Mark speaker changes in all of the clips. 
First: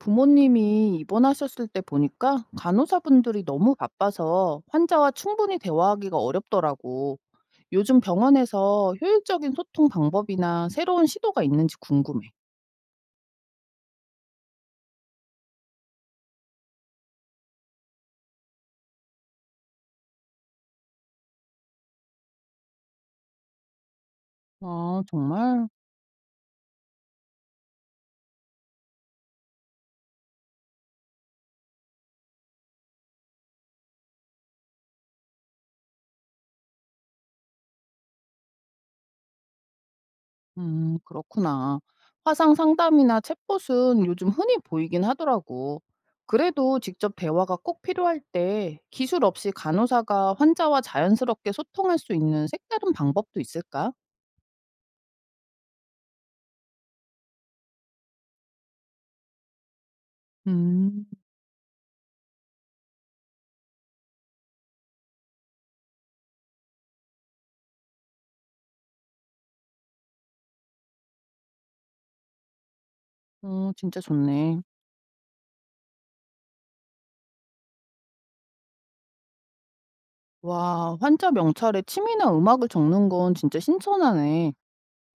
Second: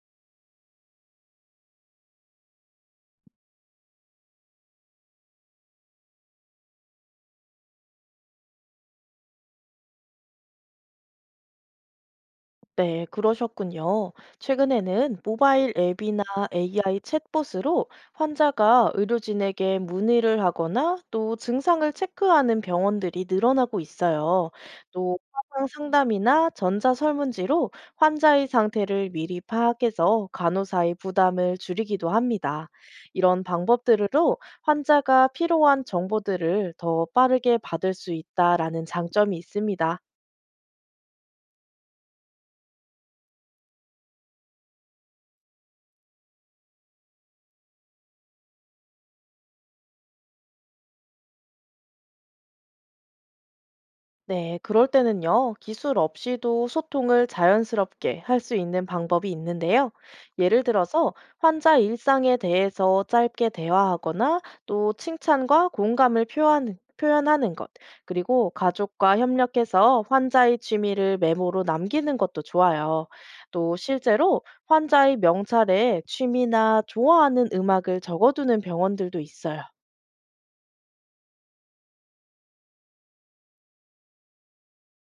Speaker 1: 부모님이 입원하셨을 때 보니까 간호사분들이 너무 바빠서 환자와 충분히 대화하기가 어렵더라고. 요즘 병원에서 효율적인 소통 방법이나 새로운 시도가 있는지 궁금해.
Speaker 2: 네, 그러셨군요. 최근에는 모바일 앱이나 AI 챗봇으로 환자가 의료진에게 문의를 하거나 또 증상을 체크하는 병원들이 늘어나고 있어요.
Speaker 1: 아,
Speaker 2: 또 화상
Speaker 1: 정말?
Speaker 2: 상담이나 전자 설문지로 환자의 상태를 미리 파악해서 간호사의 부담을 줄이기도 합니다. 이런 방법들로 환자가 필요한 정보들을 더 빠르게 받을 수 있다라는 장점이 있습니다.
Speaker 1: 그렇구나. 화상 상담이나 챗봇은 요즘 흔히 보이긴 하더라고. 그래도 직접 대화가 꼭 필요할 때 기술 없이 간호사가 환자와 자연스럽게 소통할 수 있는 색다른 방법도 있을까?
Speaker 2: 네, 그럴 때는요, 기술 없이도 소통을 자연스럽게 할 수 있는 방법이 있는데요. 예를
Speaker 1: 음,
Speaker 2: 들어서 환자 일상에 대해서 짧게 대화하거나 또 칭찬과 공감을 표현하는 것, 그리고 가족과 협력해서 환자의 취미를 메모로 남기는 것도 좋아요.
Speaker 1: 어,
Speaker 2: 또
Speaker 1: 진짜
Speaker 2: 실제로
Speaker 1: 좋네.
Speaker 2: 환자의 명찰에 취미나 좋아하는 음악을 적어두는 병원들도 있어요.
Speaker 1: 와, 환자 명찰에 취미나 음악을 적는 건 진짜 신선하네.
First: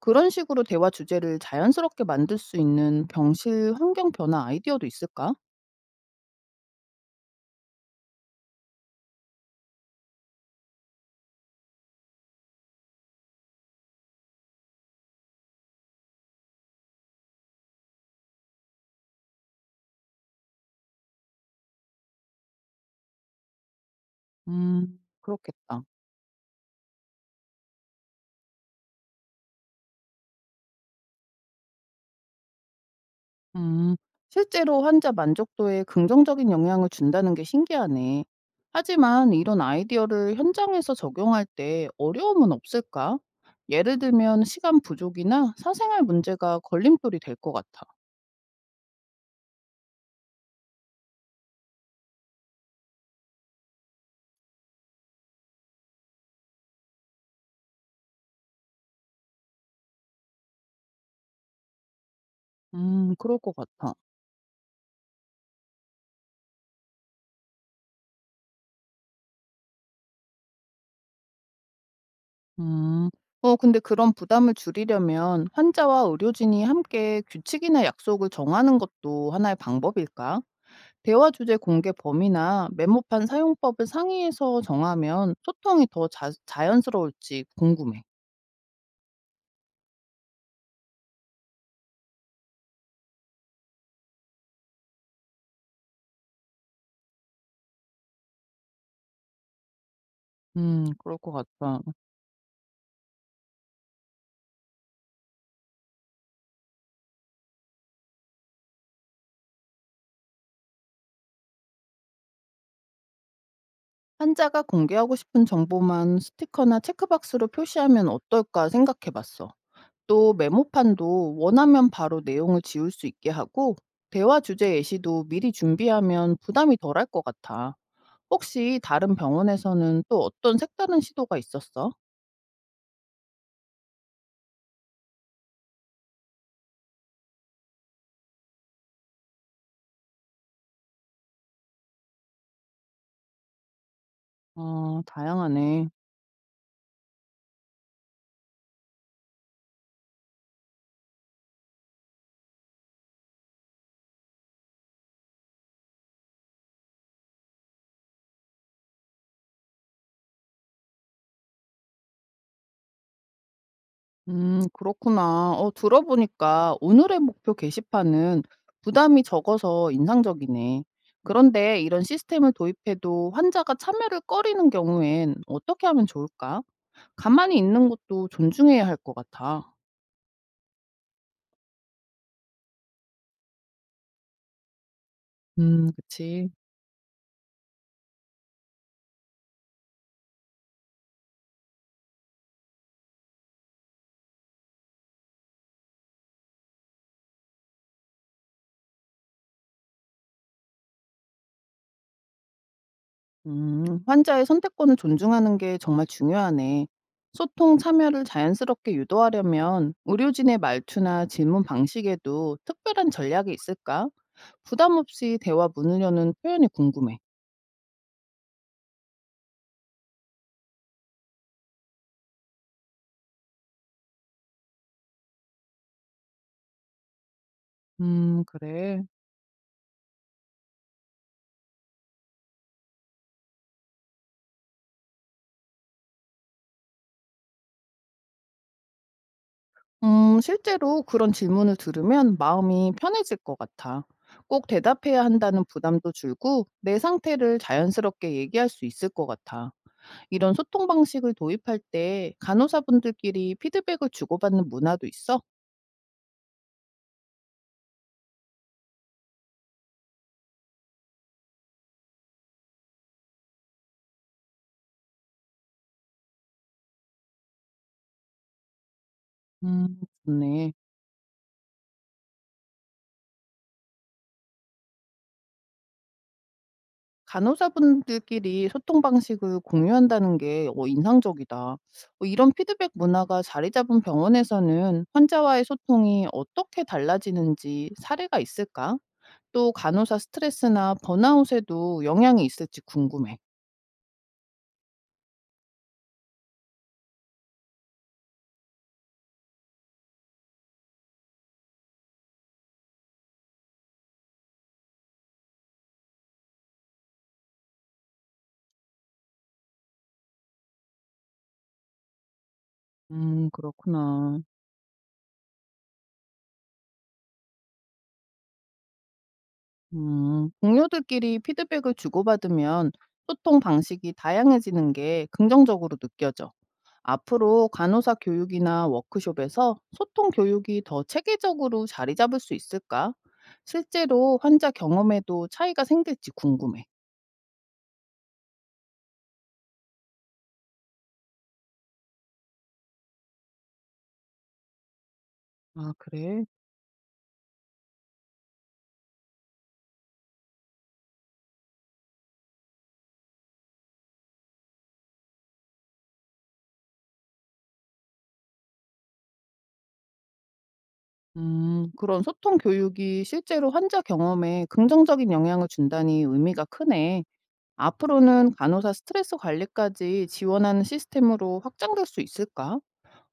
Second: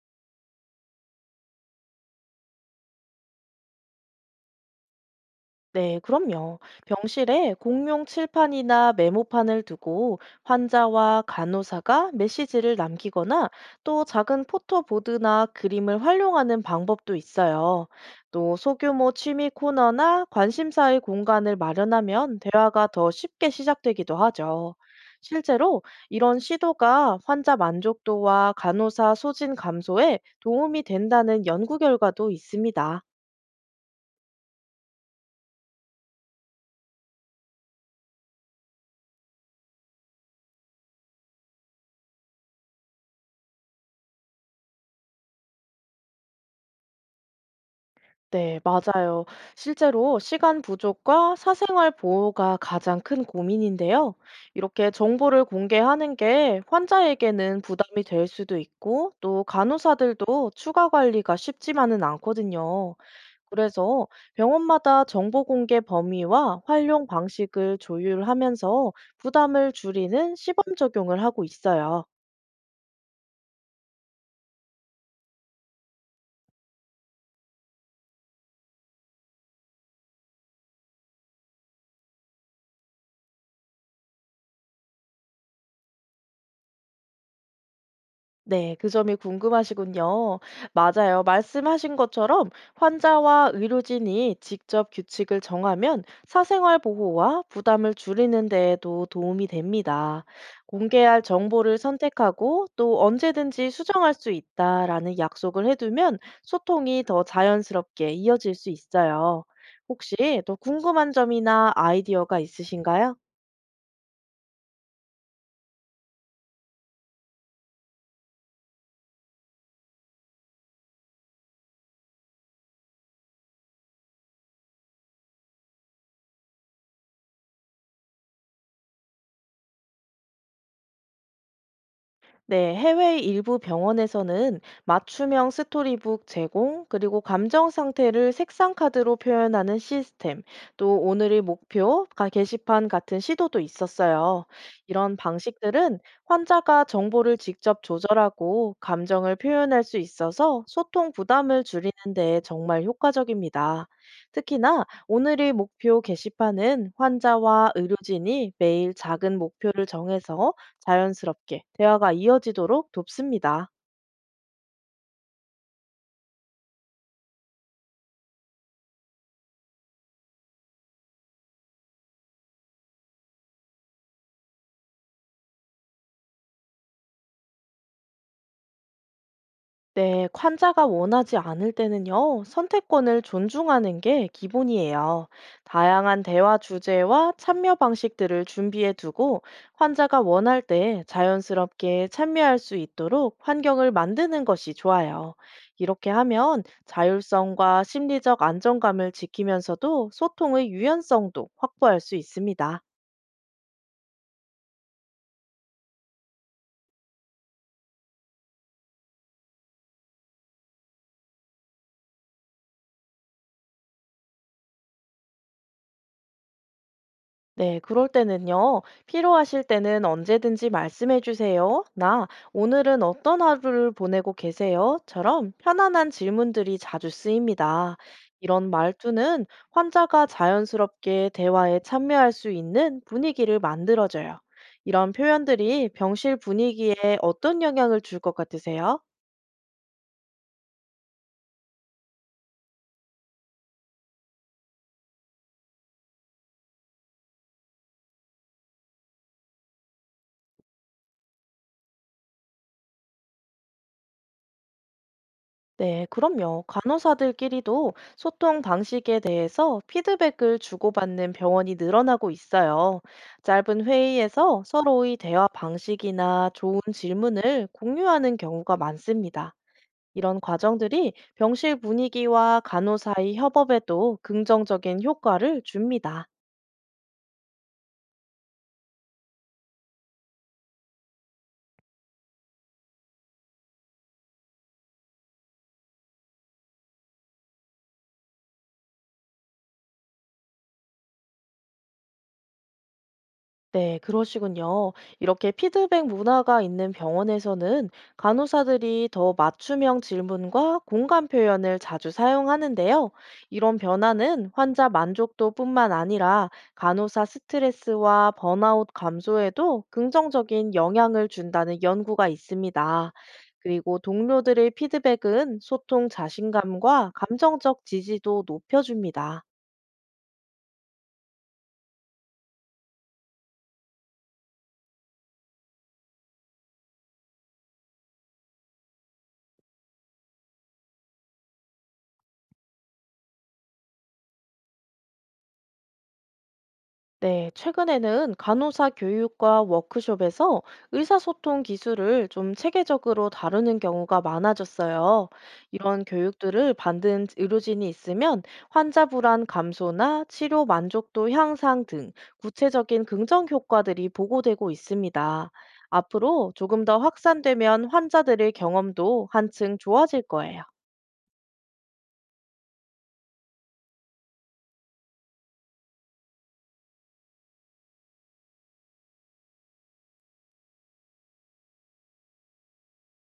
Speaker 1: 그런 식으로 대화 주제를 자연스럽게 만들 수 있는 병실 환경 변화 아이디어도 있을까?
Speaker 2: 네, 그럼요. 병실에 공용 칠판이나 메모판을 두고 환자와 간호사가 메시지를 남기거나 또 작은 포토보드나 그림을 활용하는 방법도 있어요. 또 소규모 취미 코너나 관심사의 공간을 마련하면 대화가 더 쉽게 시작되기도 하죠. 실제로
Speaker 1: 그렇겠다.
Speaker 2: 이런 시도가 환자 만족도와 간호사 소진 감소에 도움이 된다는 연구 결과도 있습니다.
Speaker 1: 음, 실제로 환자 만족도에 긍정적인 영향을 준다는 게 신기하네. 하지만 이런 아이디어를 현장에서 적용할 때 어려움은 없을까? 예를 들면 시간 부족이나 사생활 문제가 걸림돌이 될 것 같아.
Speaker 2: 네, 맞아요. 실제로 시간 부족과 사생활 보호가 가장 큰 고민인데요. 이렇게 정보를 공개하는 게 환자에게는 부담이 될 수도 있고, 또 간호사들도 추가 관리가 쉽지만은 않거든요.
Speaker 1: 그럴 것 같아.
Speaker 2: 그래서 병원마다 정보 공개 범위와 활용 방식을 조율하면서 부담을 줄이는 시범 적용을 하고 있어요.
Speaker 1: 음. 어, 근데 그런 부담을 줄이려면 환자와 의료진이 함께 규칙이나 약속을 정하는 것도 하나의 방법일까? 대화 주제 공개 범위나 메모판 사용법을 상의해서 정하면 소통이 더 자연스러울지 궁금해.
Speaker 2: 네, 그 점이 궁금하시군요. 맞아요. 말씀하신 것처럼 환자와 의료진이 직접 규칙을 정하면 사생활 보호와 부담을 줄이는 데에도 도움이 됩니다.
Speaker 1: 그럴
Speaker 2: 공개할
Speaker 1: 것
Speaker 2: 정보를
Speaker 1: 같아.
Speaker 2: 선택하고 또 언제든지 수정할 수 있다라는 약속을 해두면 소통이 더 자연스럽게 이어질 수 있어요. 혹시 또 궁금한 점이나 아이디어가 있으신가요?
Speaker 1: 환자가 공개하고 싶은 정보만 스티커나 체크박스로 표시하면 어떨까 생각해 봤어. 또 메모판도 원하면 바로 내용을 지울 수 있게 하고 대화 주제 예시도 미리 준비하면 부담이 덜할 것 같아. 혹시 다른 병원에서는 또 어떤 색다른 시도가 있었어?
Speaker 2: 네, 해외 일부 병원에서는 맞춤형 스토리북 제공, 그리고 감정 상태를 색상 카드로 표현하는 시스템, 또 오늘의 목표, 게시판 같은 시도도 있었어요.
Speaker 1: 아,
Speaker 2: 이런
Speaker 1: 다양하네.
Speaker 2: 방식들은 환자가 정보를 직접 조절하고 감정을 표현할 수 있어서 소통 부담을 줄이는 데 정말 효과적입니다. 특히나 오늘의 목표 게시판은 환자와 의료진이 매일 작은 목표를 정해서 자연스럽게 대화가 이어지도록 돕습니다.
Speaker 1: 그렇구나. 어, 들어보니까 오늘의 목표 게시판은 부담이 적어서 인상적이네. 그런데 이런 시스템을 도입해도 환자가 참여를 꺼리는 경우엔 어떻게 하면 좋을까? 가만히 있는 것도 존중해야 할 것 같아.
Speaker 2: 네, 환자가 원하지 않을 때는요, 선택권을 존중하는 게 기본이에요. 다양한
Speaker 1: 그치.
Speaker 2: 대화 주제와 참여 방식들을 준비해 두고 환자가 원할 때 자연스럽게 참여할 수 있도록 환경을 만드는 것이 좋아요. 이렇게 하면 자율성과 심리적 안정감을 지키면서도 소통의 유연성도 확보할 수 있습니다.
Speaker 1: 환자의 선택권을 존중하는 게 정말 중요하네. 소통 참여를 자연스럽게 유도하려면 의료진의 말투나 질문 방식에도 특별한 전략이 있을까? 부담 없이 대화 문을 여는 표현이 궁금해.
Speaker 2: 네, 그럴 때는요. 필요하실 때는 언제든지 말씀해 주세요. 나 오늘은 어떤 하루를 보내고 계세요?처럼 편안한 질문들이 자주 쓰입니다. 이런
Speaker 1: 그래.
Speaker 2: 말투는 환자가 자연스럽게 대화에 참여할 수 있는 분위기를 만들어줘요. 이런 표현들이 병실 분위기에 어떤 영향을 줄 것 같으세요?
Speaker 1: 실제로 그런 질문을 들으면 마음이 편해질 것 같아. 꼭 대답해야 한다는 부담도 줄고 내 상태를 자연스럽게 얘기할 수 있을 것 같아. 이런 소통 방식을 도입할 때 간호사분들끼리 피드백을 주고받는 문화도 있어?
Speaker 2: 네, 그럼요. 간호사들끼리도 소통 방식에 대해서 피드백을 주고받는 병원이 늘어나고 있어요. 짧은 회의에서 서로의 대화 방식이나 좋은 질문을 공유하는 경우가 많습니다. 이런
Speaker 1: 좋네.
Speaker 2: 과정들이 병실 분위기와 간호사의 협업에도 긍정적인 효과를 줍니다.
Speaker 1: 간호사분들끼리 소통 방식을 공유한다는 게 어, 인상적이다. 어, 이런 피드백 문화가 자리 잡은 병원에서는 환자와의 소통이 어떻게 달라지는지 사례가 있을까? 또 간호사 스트레스나 번아웃에도 영향이 있을지 궁금해.
Speaker 2: 네, 그러시군요. 이렇게 피드백 문화가 있는 병원에서는 간호사들이 더 맞춤형 질문과 공감 표현을 자주 사용하는데요. 이런 변화는 환자 만족도뿐만 아니라 간호사 스트레스와 번아웃 감소에도 긍정적인 영향을 준다는 연구가 있습니다. 그리고
Speaker 1: 그렇구나.
Speaker 2: 동료들의 피드백은 소통 자신감과 감정적 지지도 높여줍니다.
Speaker 1: 동료들끼리 피드백을 주고받으면 소통 방식이 다양해지는 게 긍정적으로 느껴져. 앞으로 간호사 교육이나 워크숍에서 소통 교육이 더 체계적으로 자리 잡을 수 있을까? 실제로 환자 경험에도 차이가 생길지 궁금해.
Speaker 2: 네, 최근에는 간호사 교육과 워크숍에서 의사소통 기술을 좀 체계적으로 다루는 경우가 많아졌어요.
Speaker 1: 아,
Speaker 2: 이런
Speaker 1: 그래?
Speaker 2: 교육들을 받은 의료진이 있으면 환자 불안 감소나 치료 만족도 향상 등 구체적인 긍정 효과들이 보고되고 있습니다. 앞으로 조금 더 확산되면 환자들의 경험도 한층 좋아질 거예요.
Speaker 1: 그런 소통 교육이 실제로 환자 경험에 긍정적인 영향을 준다니 의미가 크네. 앞으로는 간호사 스트레스 관리까지 지원하는 시스템으로 확장될 수 있을까?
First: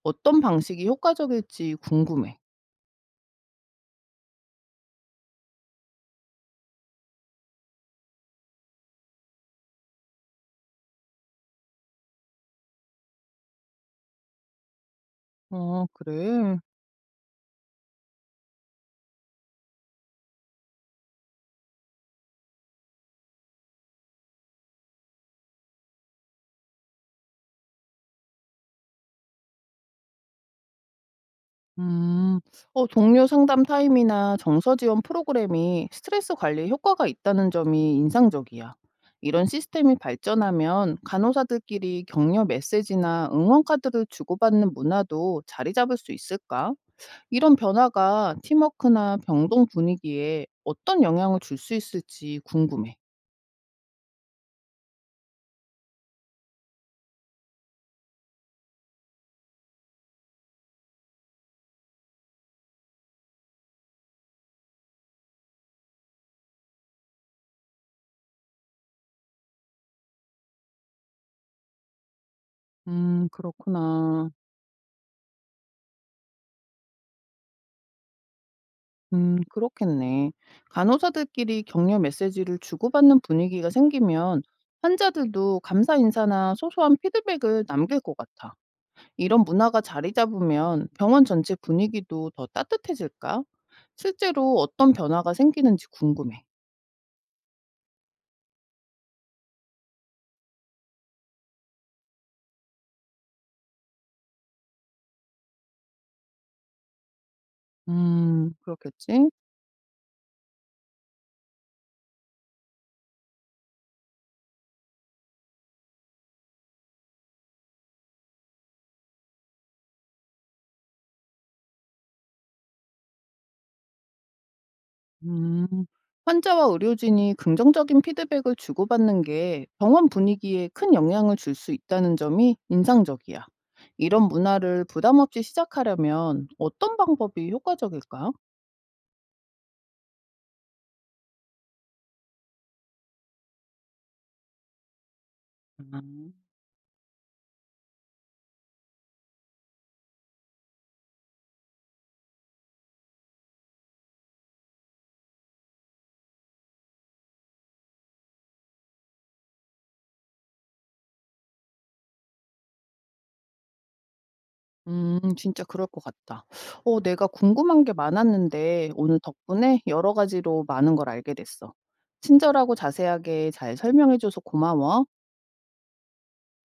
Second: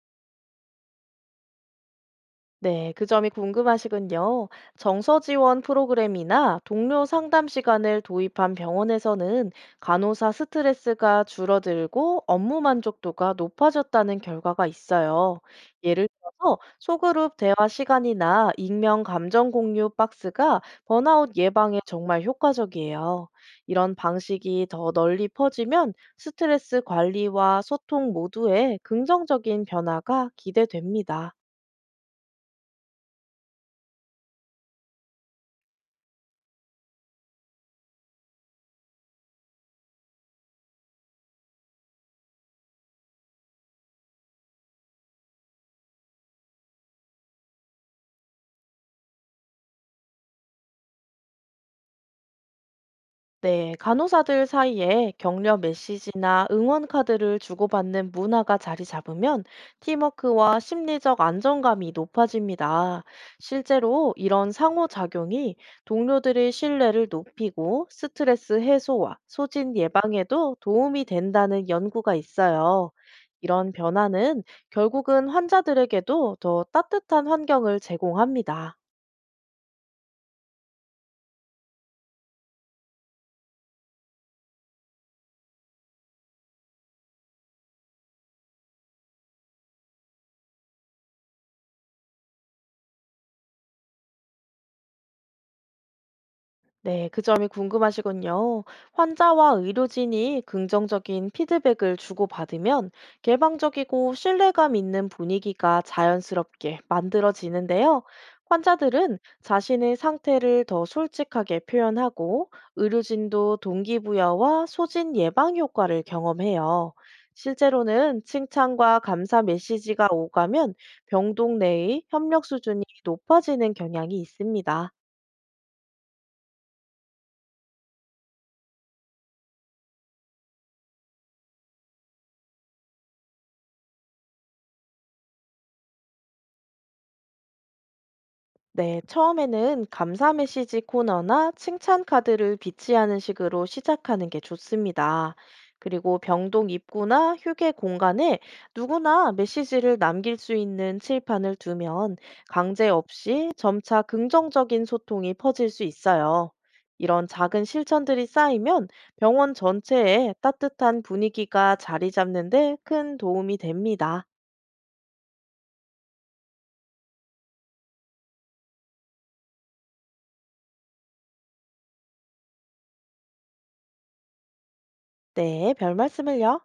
Speaker 1: 어떤 방식이 효과적일지 궁금해.
Speaker 2: 네, 그 점이 궁금하시군요. 정서 지원 프로그램이나 동료 상담 시간을 도입한 병원에서는 간호사 스트레스가 줄어들고 업무 만족도가 높아졌다는 결과가 있어요.
Speaker 1: 어
Speaker 2: 예를
Speaker 1: 그래?
Speaker 2: 들어서 소그룹 대화 시간이나 익명 감정 공유 박스가 번아웃 예방에 정말 효과적이에요. 이런 방식이 더 널리 퍼지면 스트레스 관리와 소통 모두에 긍정적인 변화가 기대됩니다.
Speaker 1: 음. 어 동료 상담 타임이나 정서 지원 프로그램이 스트레스 관리에 효과가 있다는 점이 인상적이야. 이런 시스템이 발전하면 간호사들끼리 격려 메시지나 응원 카드를 주고받는 문화도 자리 잡을 수 있을까? 이런 변화가 팀워크나 병동 분위기에 어떤 영향을 줄 수 있을지 궁금해.
Speaker 2: 네, 간호사들 사이에 격려 메시지나 응원 카드를 주고받는 문화가 자리 잡으면 팀워크와 심리적 안정감이 높아집니다. 실제로 이런 상호작용이 동료들의 신뢰를 높이고 스트레스 해소와 소진 예방에도 도움이 된다는 연구가 있어요. 이런
Speaker 1: 그렇구나.
Speaker 2: 변화는 결국은 환자들에게도 더 따뜻한 환경을 제공합니다.
Speaker 1: 그렇겠네. 간호사들끼리 격려 메시지를 주고받는 분위기가 생기면 환자들도 감사 인사나 소소한 피드백을 남길 것 같아. 이런 문화가 자리 잡으면 병원 전체 분위기도 더 따뜻해질까? 실제로 어떤 변화가 생기는지 궁금해.
Speaker 2: 네, 그 점이 궁금하시군요. 환자와 의료진이 긍정적인 피드백을 주고받으면 개방적이고 신뢰감 있는 분위기가 자연스럽게 만들어지는데요. 환자들은
Speaker 1: 그렇겠지?
Speaker 2: 자신의 상태를 더 솔직하게 표현하고 의료진도 동기부여와 소진 예방 효과를 경험해요. 실제로는 칭찬과 감사 메시지가 오가면 병동 내의 협력 수준이 높아지는 경향이 있습니다.
Speaker 1: 음, 환자와 의료진이 긍정적인 피드백을 주고받는 게 병원 분위기에 큰 영향을 줄 수 있다는 점이 인상적이야. 이런 문화를 부담 없이 시작하려면 어떤 방법이 효과적일까?
Speaker 2: 네, 처음에는 감사 메시지 코너나 칭찬 카드를 비치하는 식으로 시작하는 게 좋습니다. 그리고
Speaker 1: 음.
Speaker 2: 병동 입구나 휴게 공간에 누구나 메시지를 남길 수 있는 칠판을 두면 강제 없이 점차 긍정적인 소통이 퍼질 수 있어요. 이런 작은 실천들이 쌓이면 병원 전체에 따뜻한 분위기가 자리 잡는데 큰 도움이 됩니다.
Speaker 1: 진짜 그럴 것 같다. 어, 내가 궁금한 게 많았는데 오늘 덕분에 여러 가지로 많은 걸 알게 됐어. 친절하고 자세하게 잘 설명해줘서 고마워.
Speaker 2: 네, 별 말씀을요.